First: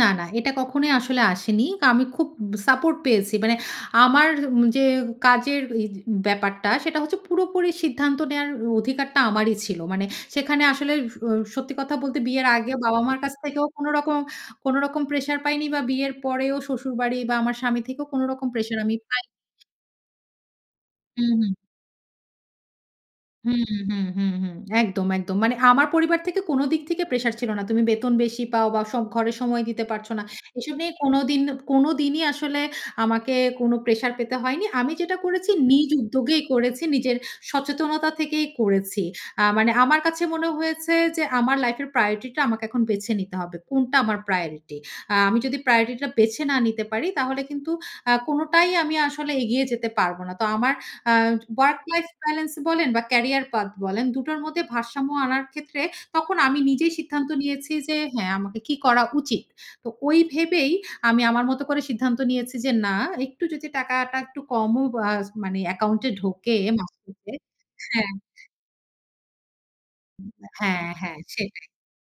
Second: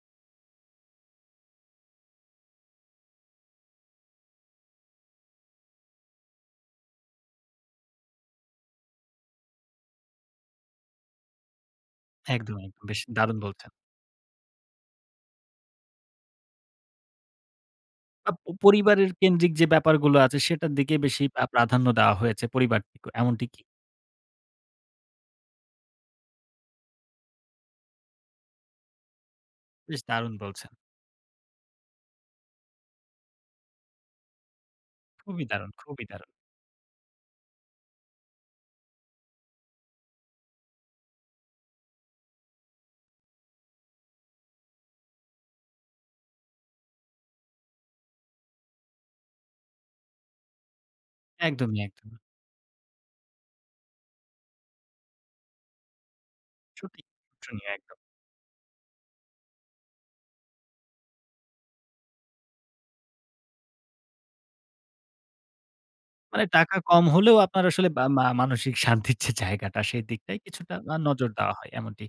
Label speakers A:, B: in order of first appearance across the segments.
A: না, না এটা কখনোই আসলে আসেনি। কা আমি খুব সাপোর্ট পেয়েছি মানে আমার উ যে কাজের ওইজ ব্যাপারটা সেটা হচ্ছে পুরোপুরি সিদ্ধান্ত নেওয়ার অধিকারটা আমারই ছিল, মানে সেখানে আসলে স সত্যি কথা বলতে বিয়ের
B: একদমই,
A: আগে
B: বেশ
A: বাবা-মার কাছ
B: দারুণ
A: থেকেও
B: বলছেন।
A: কোনো রকম, কোনো রকম প্রেশার পাইনি বা বিয়ের পরেও শ্বশুরবাড়ি বা আমার স্বামী থেকেও কোনো
B: আ প
A: রকম প্রেশার আমি
B: পরিবারের
A: পাইনি।
B: কেন্দ্রিক যে ব্যাপারগুলো আছে সেটার দিকে বেশি
A: হুম,
B: প্রা
A: হুম।
B: প্রাধান্য দেওয়া হয়েছে, পরিবারটিকে এমনটি
A: হুম,
B: কি?
A: হুম, হুম, হুম একদম, একদম, মানে আমার পরিবার থেকে কোনো দিক থেকে প্রেশার ছিল না তুমি বেতন বেশি পাও বা স ঘরে সময় দিতে
B: বেশ
A: পারছ না।
B: দারুণ
A: এসব
B: বলছেন।
A: নিয়ে কোনো দিন, কোনো দিনই আসলে আমাকে কোনো প্রেশার পেতে হয়নি। আমি যেটা
B: খুবই
A: করেছি
B: দারুণ,
A: নিজ
B: খুবই দারুণ।
A: উদ্যোগেই করেছি, নিজের সচেতনতা থেকেই করেছি। আ মানে আমার কাছে মনে হয়েছে যে আমার লাইফ এর প্রায়োরিটিটা আমাকে এখন বেছে নিতে হবে। কোনটা আমার প্রায়োরিটি আ আমি যদি প্রায়োরিটি টা বেছে না নিতে পারি, তাহলে কিন্তু আ কোনোটাই আমি আসলে এগিয়ে যেতে পারবো না। তো আমার আ ওয়ার্ক
B: একদমই,
A: লাইফ
B: একদমই।
A: বেলেন্স বলেন বা ক্যারিয়ার পাথ বলেন, দুটোর মধ্যে ভারসাম্য আনার ক্ষেত্রে তখন আমি নিজেই
B: ছুটি,
A: সিদ্ধান্ত
B: চুনি
A: নিয়েছি
B: একদম।
A: যে হ্যা, আমাকে কি করা উচিত। তো ঐ ভেবেই আমি আমার মত করে সিদ্ধান্ত নিয়েছি যে না একটু যদি টাকাটা একটু কমও বাজ মানে অ্যাকাউন্ট এ
B: মানে
A: ঢোকে
B: টাকা
A: মাস
B: কম
A: শেষে
B: হলেও আপনার আসলে বা
A: হ্যা
B: মা মানসিক শান্তির যে জায়গাটা সেইদিকটায়
A: [unintelligible] হ্যা,
B: কিছুটা আ
A: হ্যা
B: নজর দেওয়া
A: সেইটাই।
B: হয় এমনটি।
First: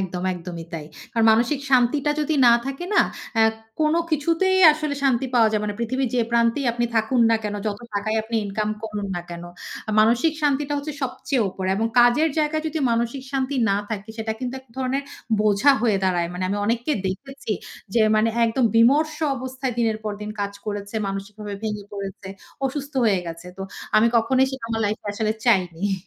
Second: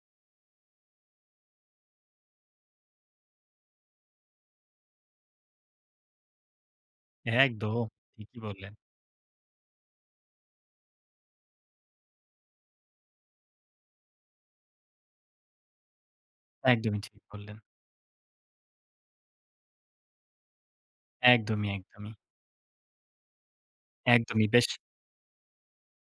A: একদম, একদমই তাই। কারণ মানসিক শান্তিটা যদি না থাকে না অ্যা কোনো কিছুতেই আসলে শান্তি পাওয়া যাবে না। পৃথিবীর যে প্রান্তেই আপনি থাকুন না কেনো, যত
B: একদম,
A: টাকাই আপনি
B: ঠিকই
A: ইনকাম
B: বললেন।
A: করুন না কেনো। মানসিক শান্তিটা হচ্ছে সবচেয়ে উপরে এবং কাজের জায়গায় যদি মানসিক শান্তি না থাকে সেটা কিন্তু এক ধরনের বোঝা হয়ে দাঁড়ায়। মানে আমি অনেককে
B: একদমই ঠিক
A: দেখেছি
B: বললেন।
A: যে মানে একদম বিমর্ষ অবস্থায় দিনের পর দিন কাজ করেছে, মানসিকভাবে
B: একদমই,
A: ভেঙে
B: একদমই।
A: পড়েছে। অসুস্থ হয়ে গেছে। তো আমি কখনোই
B: একদমই
A: সেটা
B: বেশ
A: আমার লাইফ এ আসলে চাইনি।